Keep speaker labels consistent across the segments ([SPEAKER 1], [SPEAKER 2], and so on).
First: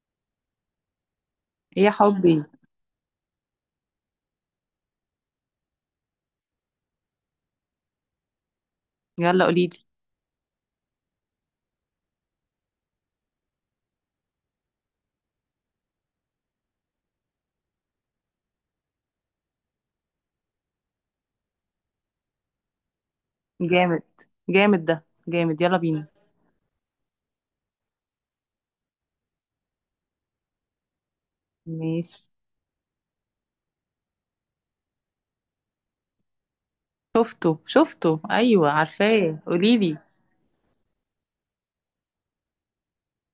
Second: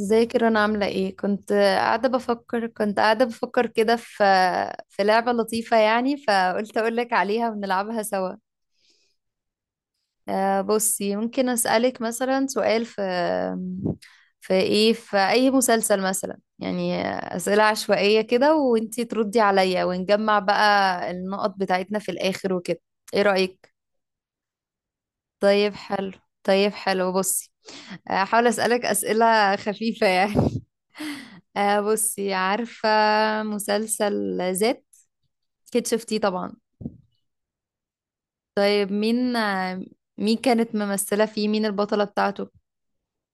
[SPEAKER 1] ازيك، انا عاملة ايه؟ كنت
[SPEAKER 2] إيه يا
[SPEAKER 1] قاعدة
[SPEAKER 2] حبي.
[SPEAKER 1] بفكر كنت قاعدة بفكر كده في لعبة لطيفة يعني، فقلت اقولك عليها ونلعبها سوا.
[SPEAKER 2] يلا قوليلي.
[SPEAKER 1] بصي، ممكن اسألك مثلا سؤال في اي مسلسل مثلا يعني، اسئلة عشوائية كده وانتي تردي عليا ونجمع بقى النقط بتاعتنا في الاخر وكده. ايه رأيك؟
[SPEAKER 2] جامد. جامد ده جامد،
[SPEAKER 1] طيب
[SPEAKER 2] يلا بينا.
[SPEAKER 1] حلو. بصي، احاول اسالك اسئله خفيفه يعني.
[SPEAKER 2] ماشي.
[SPEAKER 1] بصي، عارفه مسلسل ذات؟ اكيد شفتيه طبعا.
[SPEAKER 2] شفته شفته، ايوه
[SPEAKER 1] طيب
[SPEAKER 2] عارفاه، قوليلي.
[SPEAKER 1] مين كانت ممثله فيه؟ مين البطله بتاعته؟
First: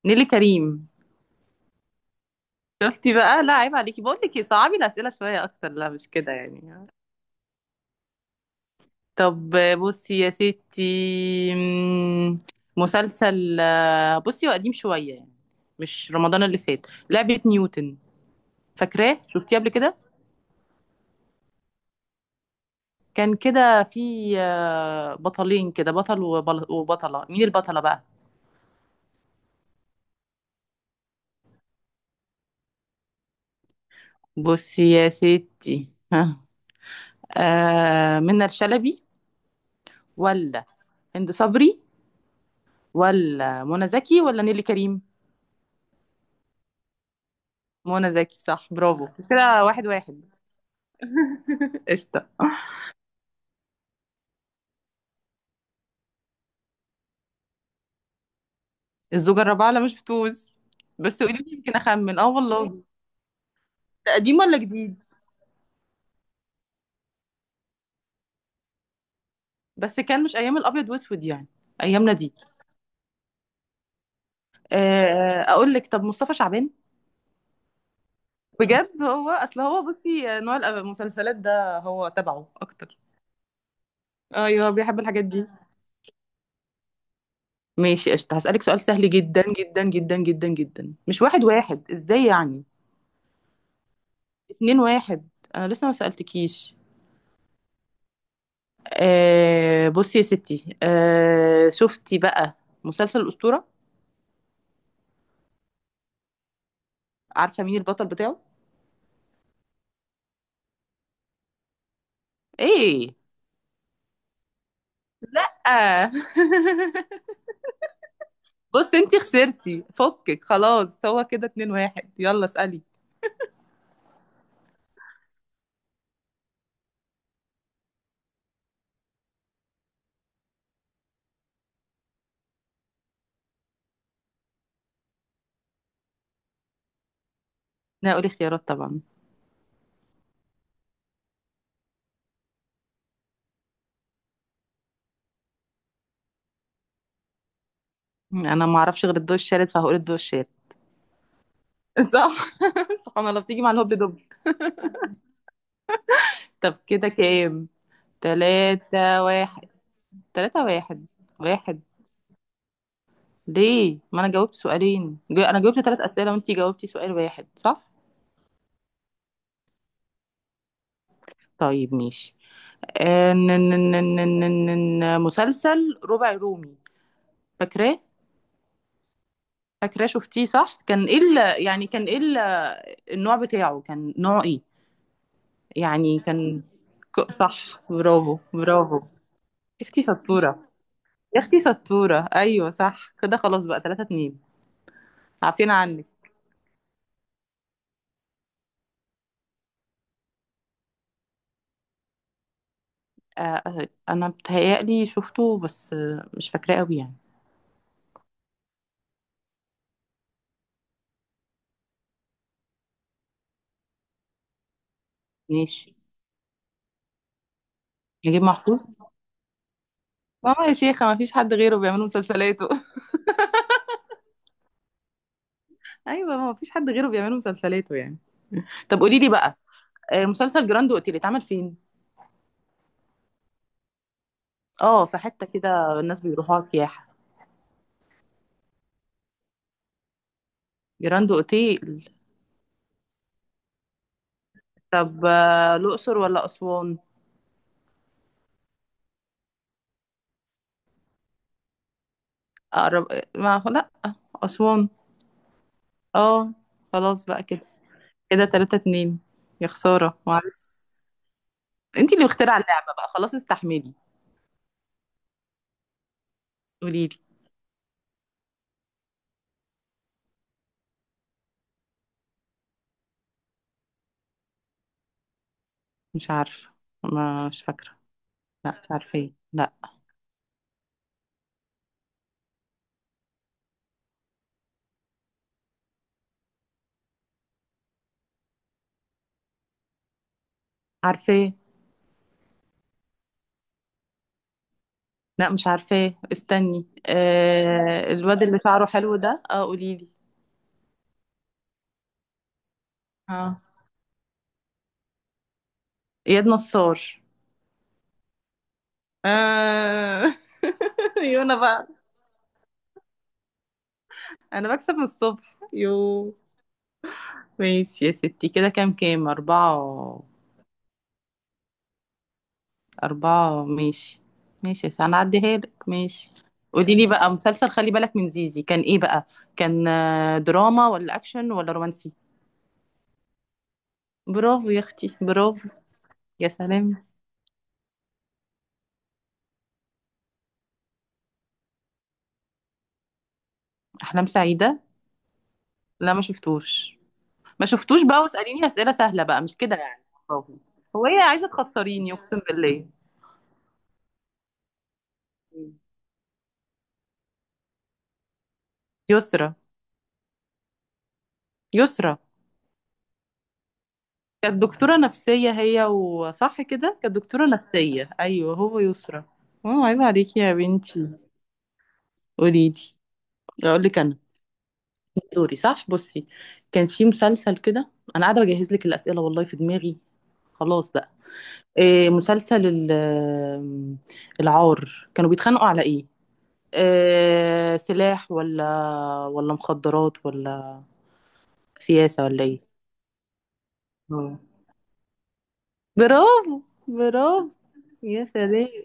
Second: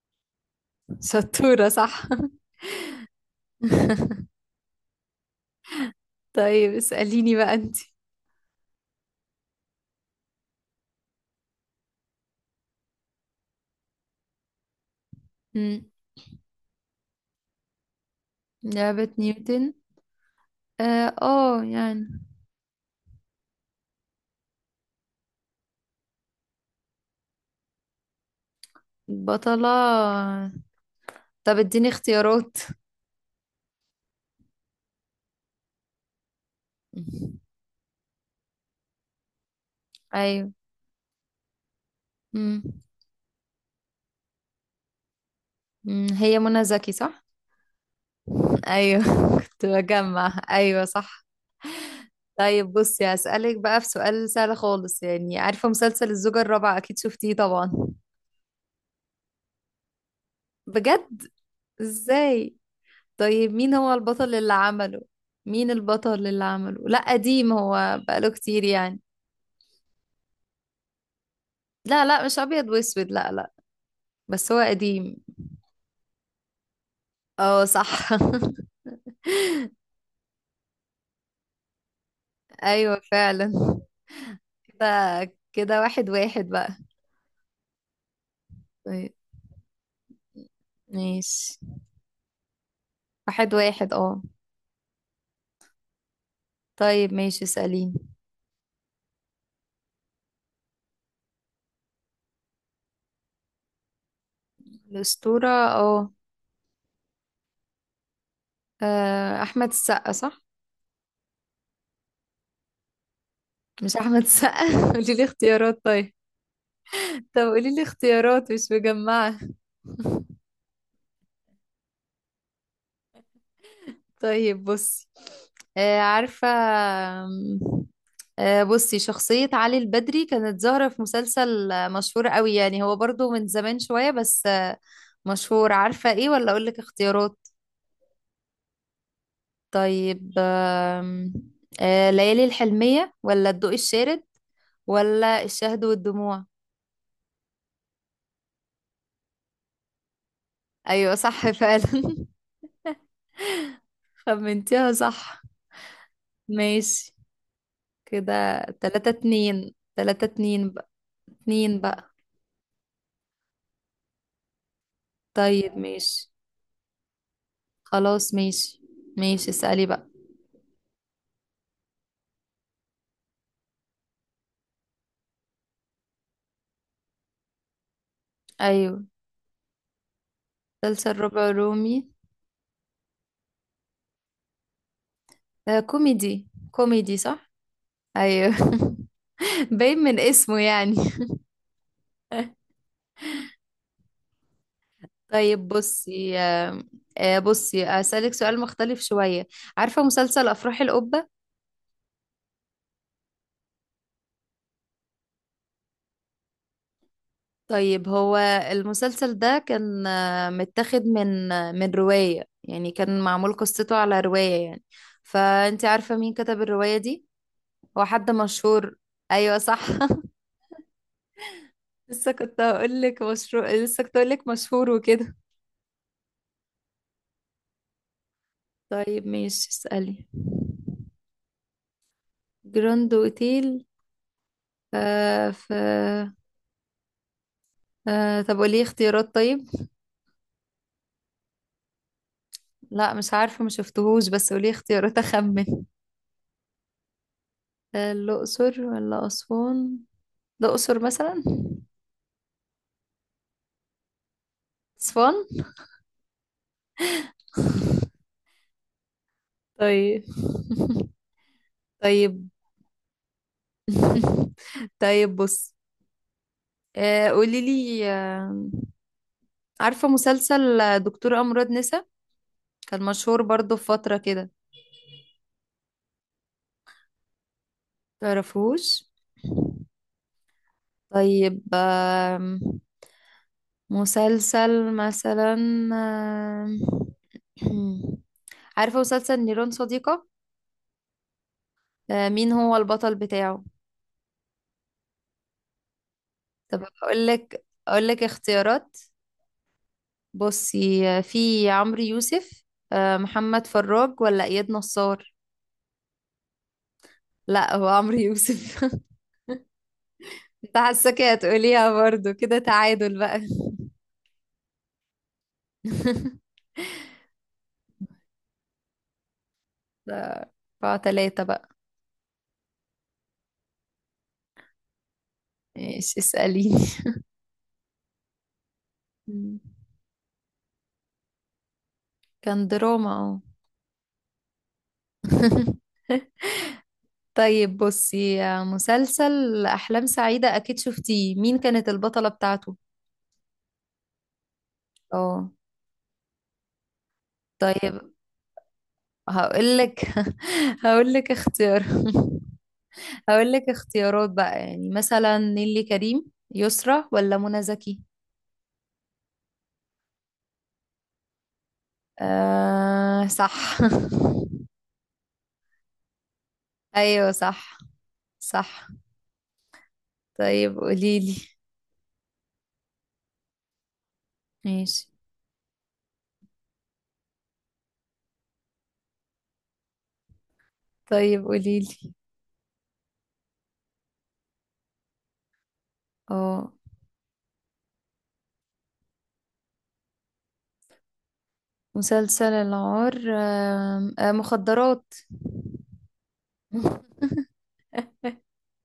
[SPEAKER 2] نيلي كريم.
[SPEAKER 1] شطوره صح.
[SPEAKER 2] شفتي بقى؟ لا عيب عليكي، بقول لك إيه، صعبي الاسئله شويه اكتر، لا مش كده يعني.
[SPEAKER 1] طيب اساليني بقى انت.
[SPEAKER 2] طب بصي يا ستي، مم، مسلسل بصي هو قديم شويه يعني.
[SPEAKER 1] مم.
[SPEAKER 2] مش رمضان اللي فات لعبه نيوتن؟
[SPEAKER 1] لعبه
[SPEAKER 2] فاكراه؟ شفتيه قبل
[SPEAKER 1] نيوتن.
[SPEAKER 2] كده؟
[SPEAKER 1] اه يعني.
[SPEAKER 2] كان كده في بطلين، كده بطل وبطله، مين البطله بقى؟
[SPEAKER 1] البطله، طب اديني اختيارات.
[SPEAKER 2] بصي يا ستي ها، منى الشلبي،
[SPEAKER 1] ايوه.
[SPEAKER 2] ولا هند صبري،
[SPEAKER 1] مم.
[SPEAKER 2] ولا منى زكي، ولا نيلي كريم؟
[SPEAKER 1] هي منى زكي صح؟
[SPEAKER 2] منى زكي صح،
[SPEAKER 1] ايوه.
[SPEAKER 2] برافو،
[SPEAKER 1] كنت
[SPEAKER 2] كده واحد واحد.
[SPEAKER 1] بجمع، ايوه صح.
[SPEAKER 2] قشطة.
[SPEAKER 1] طيب بصي هسألك بقى في سؤال سهل خالص يعني، عارفة مسلسل الزوجة الرابعة؟ اكيد شفتيه طبعا.
[SPEAKER 2] الزوجة الرابعة؟ لا مش بتوز،
[SPEAKER 1] بجد؟
[SPEAKER 2] بس قولي لي يمكن أخمن، اه
[SPEAKER 1] ازاي؟
[SPEAKER 2] والله.
[SPEAKER 1] طيب مين هو
[SPEAKER 2] ده
[SPEAKER 1] البطل
[SPEAKER 2] قديم
[SPEAKER 1] اللي
[SPEAKER 2] ولا
[SPEAKER 1] عمله؟
[SPEAKER 2] جديد؟
[SPEAKER 1] مين البطل اللي عمله؟ لا قديم، هو بقاله كتير يعني.
[SPEAKER 2] بس كان مش أيام الأبيض وأسود يعني،
[SPEAKER 1] لا
[SPEAKER 2] أيامنا
[SPEAKER 1] لا،
[SPEAKER 2] دي.
[SPEAKER 1] مش ابيض واسود، لا لا. بس هو قديم.
[SPEAKER 2] أقول لك، طب مصطفى شعبان؟
[SPEAKER 1] اه صح.
[SPEAKER 2] بجد، هو أصل هو بصي، نوع المسلسلات ده هو تبعه أكتر.
[SPEAKER 1] ايوه فعلا.
[SPEAKER 2] أيوه
[SPEAKER 1] كده
[SPEAKER 2] بيحب الحاجات دي.
[SPEAKER 1] كده واحد واحد بقى.
[SPEAKER 2] ماشي قشطة، هسألك سؤال سهل
[SPEAKER 1] طيب
[SPEAKER 2] جدا جدا جدا جدا جدا، مش واحد
[SPEAKER 1] ماشي.
[SPEAKER 2] واحد ازاي يعني؟
[SPEAKER 1] واحد واحد اه.
[SPEAKER 2] اتنين واحد، انا لسه ما سألتكيش.
[SPEAKER 1] طيب ماشي، اسأليني.
[SPEAKER 2] بصي يا ستي، شفتي بقى مسلسل الأسطورة؟
[SPEAKER 1] الأسطورة اه.
[SPEAKER 2] عارفة مين البطل بتاعه؟
[SPEAKER 1] أحمد السقا صح؟
[SPEAKER 2] ايه؟
[SPEAKER 1] مش أحمد السقا. قولي لي اختيارات
[SPEAKER 2] آه.
[SPEAKER 1] طيب. طب قولي لي اختيارات مش
[SPEAKER 2] بص انتي
[SPEAKER 1] مجمعة.
[SPEAKER 2] خسرتي، فكك خلاص، هو كده اتنين واحد، يلا اسألي.
[SPEAKER 1] طيب بصي، عارفة، آم، آه، بصي، شخصية علي البدري كانت ظاهرة في مسلسل مشهور قوي يعني، هو برضو من زمان شوية بس مشهور. عارفة ايه ولا أقولك اختيارات؟
[SPEAKER 2] انا هقول اختيارات طبعا.
[SPEAKER 1] طيب آم، آه، ليالي الحلمية ولا الضوء الشارد ولا الشهد والدموع؟
[SPEAKER 2] انا ما اعرفش غير الضوء الشارد، فهقول الضوء الشارد.
[SPEAKER 1] ايوه صح فعلا.
[SPEAKER 2] صح سبحان الله، بتيجي مع الهبل دب.
[SPEAKER 1] خمنتيها صح.
[SPEAKER 2] طب كده
[SPEAKER 1] ماشي.
[SPEAKER 2] كام؟
[SPEAKER 1] كده تلاتة
[SPEAKER 2] تلاتة واحد،
[SPEAKER 1] اتنين، تلاتة
[SPEAKER 2] تلاتة
[SPEAKER 1] اتنين بقى.
[SPEAKER 2] واحد.
[SPEAKER 1] اتنين
[SPEAKER 2] واحد،
[SPEAKER 1] بقى.
[SPEAKER 2] ليه؟ ما انا جاوبت سؤالين انا
[SPEAKER 1] طيب
[SPEAKER 2] جاوبت تلات
[SPEAKER 1] ماشي.
[SPEAKER 2] اسئله وانتي جاوبتي سؤال واحد، صح؟
[SPEAKER 1] خلاص ماشي. ماشي اسألي بقى.
[SPEAKER 2] طيب ماشي. مسلسل ربع رومي، فاكراه؟
[SPEAKER 1] ايوه.
[SPEAKER 2] فاكراه شفتيه صح، كان
[SPEAKER 1] مسلسل
[SPEAKER 2] ايه
[SPEAKER 1] ربع
[SPEAKER 2] يعني
[SPEAKER 1] رومي.
[SPEAKER 2] كان ايه النوع بتاعه، كان نوع ايه
[SPEAKER 1] ده
[SPEAKER 2] يعني؟
[SPEAKER 1] كوميدي
[SPEAKER 2] كان
[SPEAKER 1] كوميدي صح.
[SPEAKER 2] صح، برافو
[SPEAKER 1] ايوه.
[SPEAKER 2] برافو يا
[SPEAKER 1] باين
[SPEAKER 2] اختي
[SPEAKER 1] من
[SPEAKER 2] شطوره.
[SPEAKER 1] اسمه يعني.
[SPEAKER 2] يا اختي شطوره، ايوه صح كده، خلاص بقى تلاتة اتنين.
[SPEAKER 1] طيب
[SPEAKER 2] عارفين عنك.
[SPEAKER 1] بصي آه، آه، بصي اسألك سؤال مختلف شوية. عارفة مسلسل افراح القبة؟
[SPEAKER 2] انا بتهيألي شفته بس مش فاكراه قوي يعني.
[SPEAKER 1] طيب، هو المسلسل ده كان متاخد من رواية يعني، كان معمول قصته على رواية يعني، فانت
[SPEAKER 2] ماشي،
[SPEAKER 1] عارفة مين كتب الرواية دي؟ هو حد
[SPEAKER 2] نجيب محفوظ.
[SPEAKER 1] مشهور. ايوه صح.
[SPEAKER 2] اه يا شيخة، ما فيش حد غيره بيعمل مسلسلاته.
[SPEAKER 1] لسه كنت هقول لك مشهور وكده.
[SPEAKER 2] ايوه ما فيش حد غيره بيعمل مسلسلاته يعني. طب قولي
[SPEAKER 1] طيب
[SPEAKER 2] لي بقى،
[SPEAKER 1] ماشي، اسألي.
[SPEAKER 2] مسلسل جراند اوتيل اتعمل فين؟
[SPEAKER 1] جراند اوتيل.
[SPEAKER 2] اه في حتة
[SPEAKER 1] آه ف
[SPEAKER 2] كده الناس بيروحوها سياحة.
[SPEAKER 1] آه طب قولي اختيارات طيب.
[SPEAKER 2] جراند اوتيل.
[SPEAKER 1] لا مش عارفة، ما شفتهوش، بس قولي اختيارات
[SPEAKER 2] طب
[SPEAKER 1] اخمن.
[SPEAKER 2] الاقصر ولا اسوان؟
[SPEAKER 1] آه الأقصر ولا أسوان؟ الأقصر مثلا.
[SPEAKER 2] اقرب ما لا، اسوان.
[SPEAKER 1] It's fun.
[SPEAKER 2] اه خلاص بقى كده، كده 3-2، يا خسارة
[SPEAKER 1] طيب.
[SPEAKER 2] معلش. انتي اللي
[SPEAKER 1] طيب.
[SPEAKER 2] مخترعة اللعبة بقى خلاص، استحملي.
[SPEAKER 1] طيب بص.
[SPEAKER 2] قولي.
[SPEAKER 1] آه قولي لي آه. عارفة مسلسل دكتور أمراض نسا؟ كان مشهور برضو في فترة كده.
[SPEAKER 2] مش عارفة، مش فاكرة. لا مش
[SPEAKER 1] تعرفوش؟
[SPEAKER 2] عارفة لا.
[SPEAKER 1] طيب مسلسل مثلا، آم، عارفة مسلسل نيران صديقة؟
[SPEAKER 2] عارفة.
[SPEAKER 1] آه، مين هو البطل بتاعه؟
[SPEAKER 2] لا مش عارفة،
[SPEAKER 1] طب
[SPEAKER 2] استني،
[SPEAKER 1] أقول
[SPEAKER 2] آه
[SPEAKER 1] لك
[SPEAKER 2] الواد اللي شعره
[SPEAKER 1] اختيارات.
[SPEAKER 2] حلو ده، اه قوليلي.
[SPEAKER 1] بصي في عمرو يوسف،
[SPEAKER 2] اه،
[SPEAKER 1] محمد فراج، ولا اياد نصار.
[SPEAKER 2] اياد نصار.
[SPEAKER 1] لا هو عمرو يوسف.
[SPEAKER 2] آه.
[SPEAKER 1] انت حاساكي
[SPEAKER 2] يو انا بقى،
[SPEAKER 1] هتقوليها برضو، كده تعادل بقى.
[SPEAKER 2] انا بكسب من الصبح، يو. ماشي يا ستي، كده كام؟ كام أربعة
[SPEAKER 1] ده اربعة تلاتة بقى.
[SPEAKER 2] أربعة، ماشي. ماشي يا ستي، هنعديها لك،
[SPEAKER 1] ايش،
[SPEAKER 2] ماشي.
[SPEAKER 1] اسأليني.
[SPEAKER 2] قولي لي بقى، مسلسل خلي بالك من زيزي كان ايه بقى؟
[SPEAKER 1] مم.
[SPEAKER 2] كان دراما ولا اكشن ولا رومانسي؟
[SPEAKER 1] كان دراما اه.
[SPEAKER 2] برافو يا اختي برافو، يا سلام.
[SPEAKER 1] طيب بصي مسلسل أحلام سعيدة أكيد شفتيه، مين كانت البطلة بتاعته؟
[SPEAKER 2] احلام سعيده؟
[SPEAKER 1] اه،
[SPEAKER 2] لا ما شفتوش. ما شفتوش
[SPEAKER 1] طيب
[SPEAKER 2] بقى، واساليني اسئله سهله بقى، مش كده
[SPEAKER 1] هقولك.
[SPEAKER 2] يعني. هو ايه،
[SPEAKER 1] هقولك
[SPEAKER 2] عايزه
[SPEAKER 1] اختيار.
[SPEAKER 2] تخسريني؟ اقسم بالله.
[SPEAKER 1] هقول لك اختيارات بقى، يعني مثلا نيلي كريم، يسرا، ولا منى زكي.
[SPEAKER 2] يسرا، يسرا.
[SPEAKER 1] آه صح.
[SPEAKER 2] كانت دكتوره نفسيه هي، وصح كده، كانت
[SPEAKER 1] ايوه
[SPEAKER 2] دكتوره
[SPEAKER 1] صح.
[SPEAKER 2] نفسيه، ايوه هو
[SPEAKER 1] صح.
[SPEAKER 2] يسرا. اه عيب عليكي يا
[SPEAKER 1] طيب
[SPEAKER 2] بنتي.
[SPEAKER 1] قوليلي.
[SPEAKER 2] قولي لي. اقول لك انا
[SPEAKER 1] ماشي.
[SPEAKER 2] دوري صح؟ بصي، كان في مسلسل كده، انا قاعده بجهز لك الاسئله والله في دماغي. خلاص بقى.
[SPEAKER 1] طيب قوليلي.
[SPEAKER 2] إيه مسلسل العار، كانوا بيتخانقوا على ايه؟
[SPEAKER 1] اه،
[SPEAKER 2] سلاح، ولا ولا مخدرات، ولا سياسة ولا
[SPEAKER 1] مسلسل
[SPEAKER 2] ايه؟
[SPEAKER 1] العار، آم، آه
[SPEAKER 2] اه،
[SPEAKER 1] مخدرات.
[SPEAKER 2] برافو، برافو، يا سلام.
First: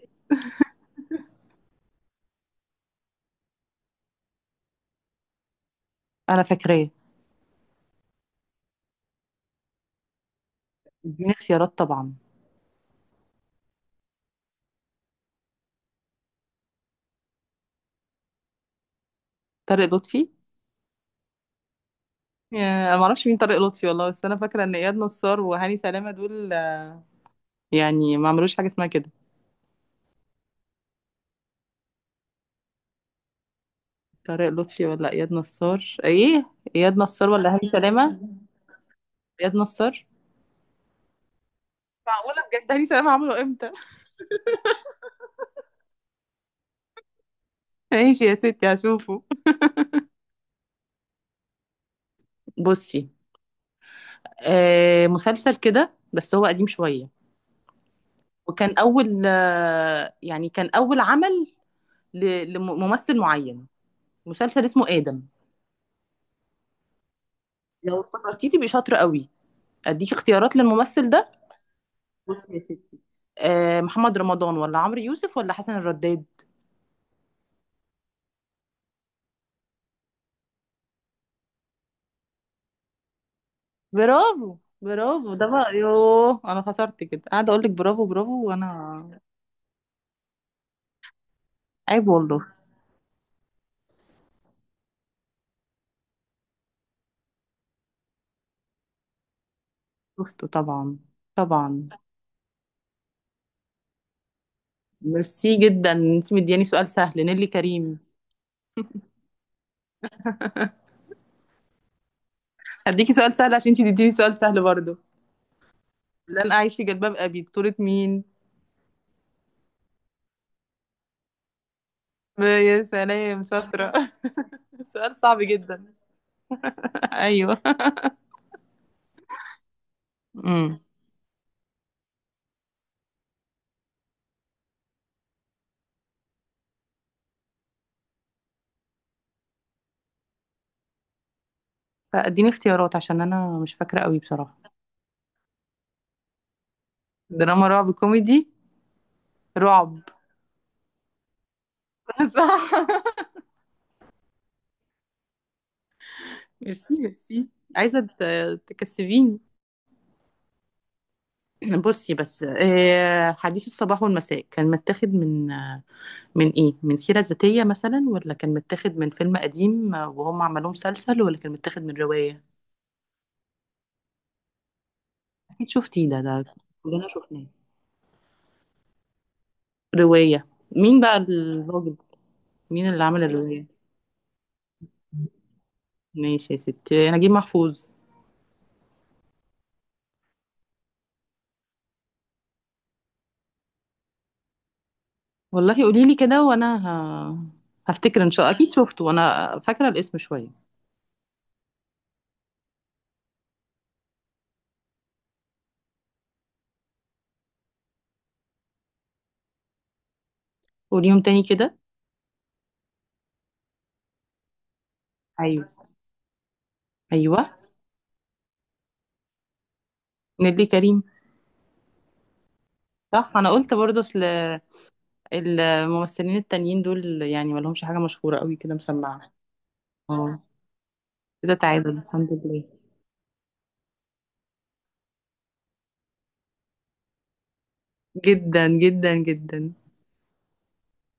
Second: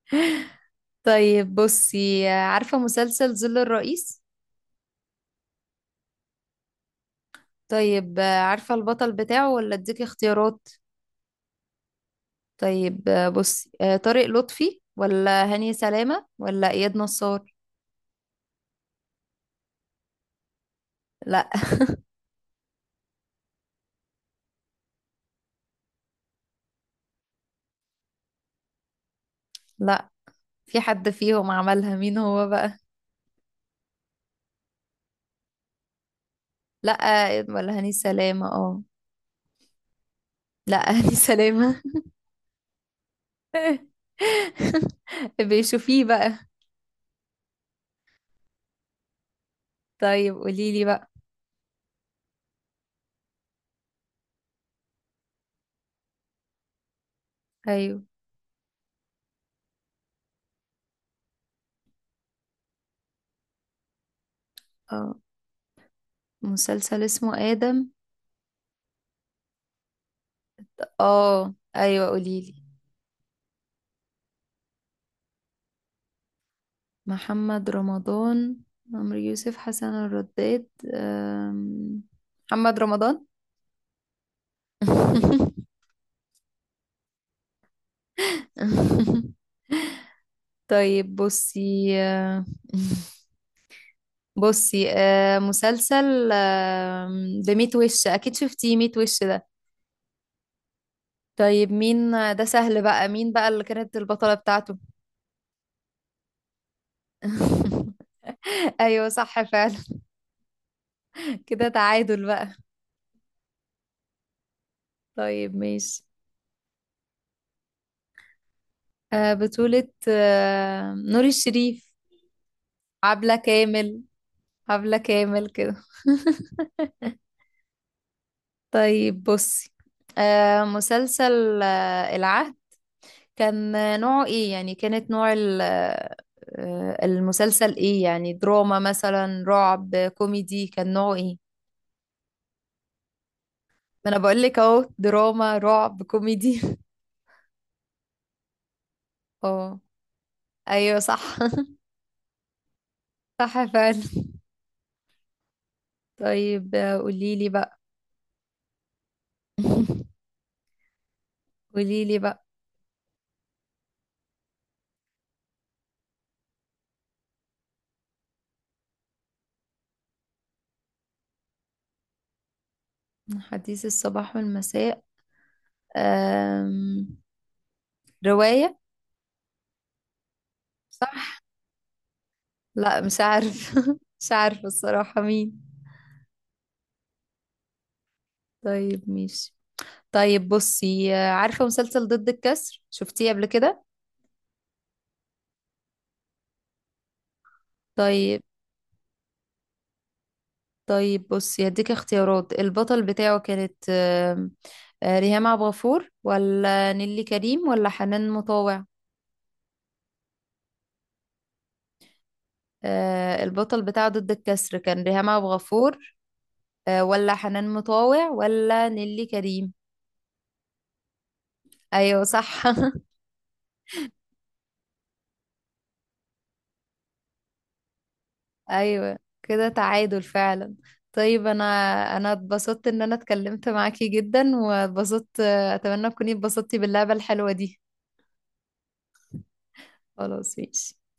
[SPEAKER 1] طيب بصي، عارفة مسلسل ظل الرئيس؟
[SPEAKER 2] انا فاكراه.
[SPEAKER 1] طيب عارفة البطل بتاعه، ولا اديكي اختيارات؟
[SPEAKER 2] اديني اختيارات طبعا.
[SPEAKER 1] طيب بصي، طارق لطفي ولا هاني سلامة ولا اياد نصار.
[SPEAKER 2] طارق لطفي.
[SPEAKER 1] لا.
[SPEAKER 2] يا- انا ما اعرفش مين طارق لطفي والله، بس انا فاكره ان اياد نصار وهاني سلامه دول يعني ما عملوش حاجه اسمها كده.
[SPEAKER 1] لا، في حد فيهم عملها، مين هو بقى؟
[SPEAKER 2] طارق لطفي ولا اياد نصار ايه؟
[SPEAKER 1] لا،
[SPEAKER 2] اياد نصار ولا هاني
[SPEAKER 1] ولا هاني
[SPEAKER 2] سلامه؟
[SPEAKER 1] سلامة اه.
[SPEAKER 2] اياد نصار.
[SPEAKER 1] لا هاني سلامة.
[SPEAKER 2] معقوله بجد؟ هاني سلامه عمله امتى؟
[SPEAKER 1] بيشوفيه بقى.
[SPEAKER 2] ماشي يا ستي هشوفه.
[SPEAKER 1] طيب قوليلي بقى.
[SPEAKER 2] بصي مسلسل كده بس هو قديم شوية،
[SPEAKER 1] ايوه.
[SPEAKER 2] وكان أول يعني كان أول عمل لممثل معين، مسلسل اسمه
[SPEAKER 1] اه،
[SPEAKER 2] آدم.
[SPEAKER 1] مسلسل اسمه آدم.
[SPEAKER 2] لو افتكرتيه تبقي شاطرة قوي. أديك اختيارات للممثل ده.
[SPEAKER 1] اه، ايوه
[SPEAKER 2] بصي
[SPEAKER 1] قوليلي.
[SPEAKER 2] يا ستي، محمد رمضان ولا عمرو يوسف ولا حسن الرداد؟
[SPEAKER 1] محمد رمضان، عمرو يوسف، حسن الرداد. أم، محمد رمضان.
[SPEAKER 2] برافو برافو، ده بقى، يوه أنا خسرت، كده قاعدة أقول لك برافو برافو وأنا.
[SPEAKER 1] طيب بصي
[SPEAKER 2] عيب والله.
[SPEAKER 1] بصي مسلسل ده، ميت وش اكيد شفتيه، ميت وش ده.
[SPEAKER 2] شفته طبعا،
[SPEAKER 1] طيب
[SPEAKER 2] طبعا.
[SPEAKER 1] مين، ده سهل بقى، مين بقى اللي كانت البطلة بتاعته؟
[SPEAKER 2] ميرسي جدا، انت مدياني سؤال سهل، نيلي كريم.
[SPEAKER 1] ايوه صح فعلا. كده تعادل بقى.
[SPEAKER 2] هديكي سؤال سهل عشان انتي تديني سؤال سهل برضه.
[SPEAKER 1] طيب ماشي.
[SPEAKER 2] اللي انا عايش في جلباب ابي بطولة مين؟
[SPEAKER 1] بطولة نور الشريف.
[SPEAKER 2] يا
[SPEAKER 1] عبلة
[SPEAKER 2] سلام شاطرة.
[SPEAKER 1] كامل. عبلة
[SPEAKER 2] سؤال صعب
[SPEAKER 1] كامل كده.
[SPEAKER 2] جدا. ايوه.
[SPEAKER 1] طيب بصي
[SPEAKER 2] امم.
[SPEAKER 1] مسلسل العهد، كان نوعه ايه يعني، كانت نوع المسلسل ايه يعني، دراما مثلا، رعب، كوميدي، كان نوعه ايه؟
[SPEAKER 2] فاديني اختيارات عشان انا مش فاكرة
[SPEAKER 1] ما انا
[SPEAKER 2] قوي
[SPEAKER 1] بقول
[SPEAKER 2] بصراحة.
[SPEAKER 1] لك اهو، دراما رعب كوميدي.
[SPEAKER 2] دراما رعب كوميدي؟
[SPEAKER 1] اه،
[SPEAKER 2] رعب.
[SPEAKER 1] ايوه صح.
[SPEAKER 2] صح.
[SPEAKER 1] صح فعلا. طيب
[SPEAKER 2] ميرسي
[SPEAKER 1] قولي
[SPEAKER 2] ميرسي.
[SPEAKER 1] لي بقى.
[SPEAKER 2] عايزة تكسبيني.
[SPEAKER 1] قولي
[SPEAKER 2] بصي
[SPEAKER 1] لي
[SPEAKER 2] بس
[SPEAKER 1] بقى.
[SPEAKER 2] حديث الصباح والمساء كان متاخد من من ايه، من سيرة ذاتية مثلا، ولا كان متاخد من فيلم قديم وهم عملوه مسلسل، ولا كان متاخد من رواية؟
[SPEAKER 1] حديث الصباح والمساء.
[SPEAKER 2] أكيد شفتيه ده، ده كلنا
[SPEAKER 1] أم...
[SPEAKER 2] شفناه.
[SPEAKER 1] رواية.
[SPEAKER 2] رواية. مين بقى
[SPEAKER 1] صح.
[SPEAKER 2] الراجل، مين
[SPEAKER 1] لا
[SPEAKER 2] اللي
[SPEAKER 1] مش
[SPEAKER 2] عمل الرواية؟
[SPEAKER 1] عارف. مش عارفة الصراحة مين.
[SPEAKER 2] ماشي يا ستي، نجيب محفوظ.
[SPEAKER 1] طيب ماشي. طيب بصي، عارفة مسلسل ضد الكسر؟ شفتيه قبل كده؟
[SPEAKER 2] والله قولي لي كده وانا هفتكر ان
[SPEAKER 1] طيب.
[SPEAKER 2] شاء الله، اكيد شفته، انا فاكره الاسم شويه.
[SPEAKER 1] طيب بصي هديك اختيارات، البطل بتاعه كانت آم، آه، ريهام عبد الغفور ولا نيلي كريم ولا حنان مطاوع.
[SPEAKER 2] قوليهم تاني كده.
[SPEAKER 1] البطل بتاعه ضد الكسر، كان ريهام عبد
[SPEAKER 2] ايوه،
[SPEAKER 1] الغفور ولا
[SPEAKER 2] ايوه،
[SPEAKER 1] حنان مطاوع ولا نيلي كريم.
[SPEAKER 2] نيللي كريم.
[SPEAKER 1] ايوه صح.
[SPEAKER 2] صح، انا قلت برضه، اصل الممثلين التانيين دول يعني ما لهمش حاجه مشهوره قوي كده،
[SPEAKER 1] ايوه
[SPEAKER 2] مسمعه.
[SPEAKER 1] كده تعادل
[SPEAKER 2] اه.
[SPEAKER 1] فعلا. طيب
[SPEAKER 2] كده تعادل الحمد
[SPEAKER 1] انا
[SPEAKER 2] لله.
[SPEAKER 1] اتبسطت ان انا اتكلمت معاكي جدا، واتبسطت، اتمنى تكوني اتبسطتي باللعبة الحلوة دي.
[SPEAKER 2] جدا جدا جدا.
[SPEAKER 1] خلاص ماشي.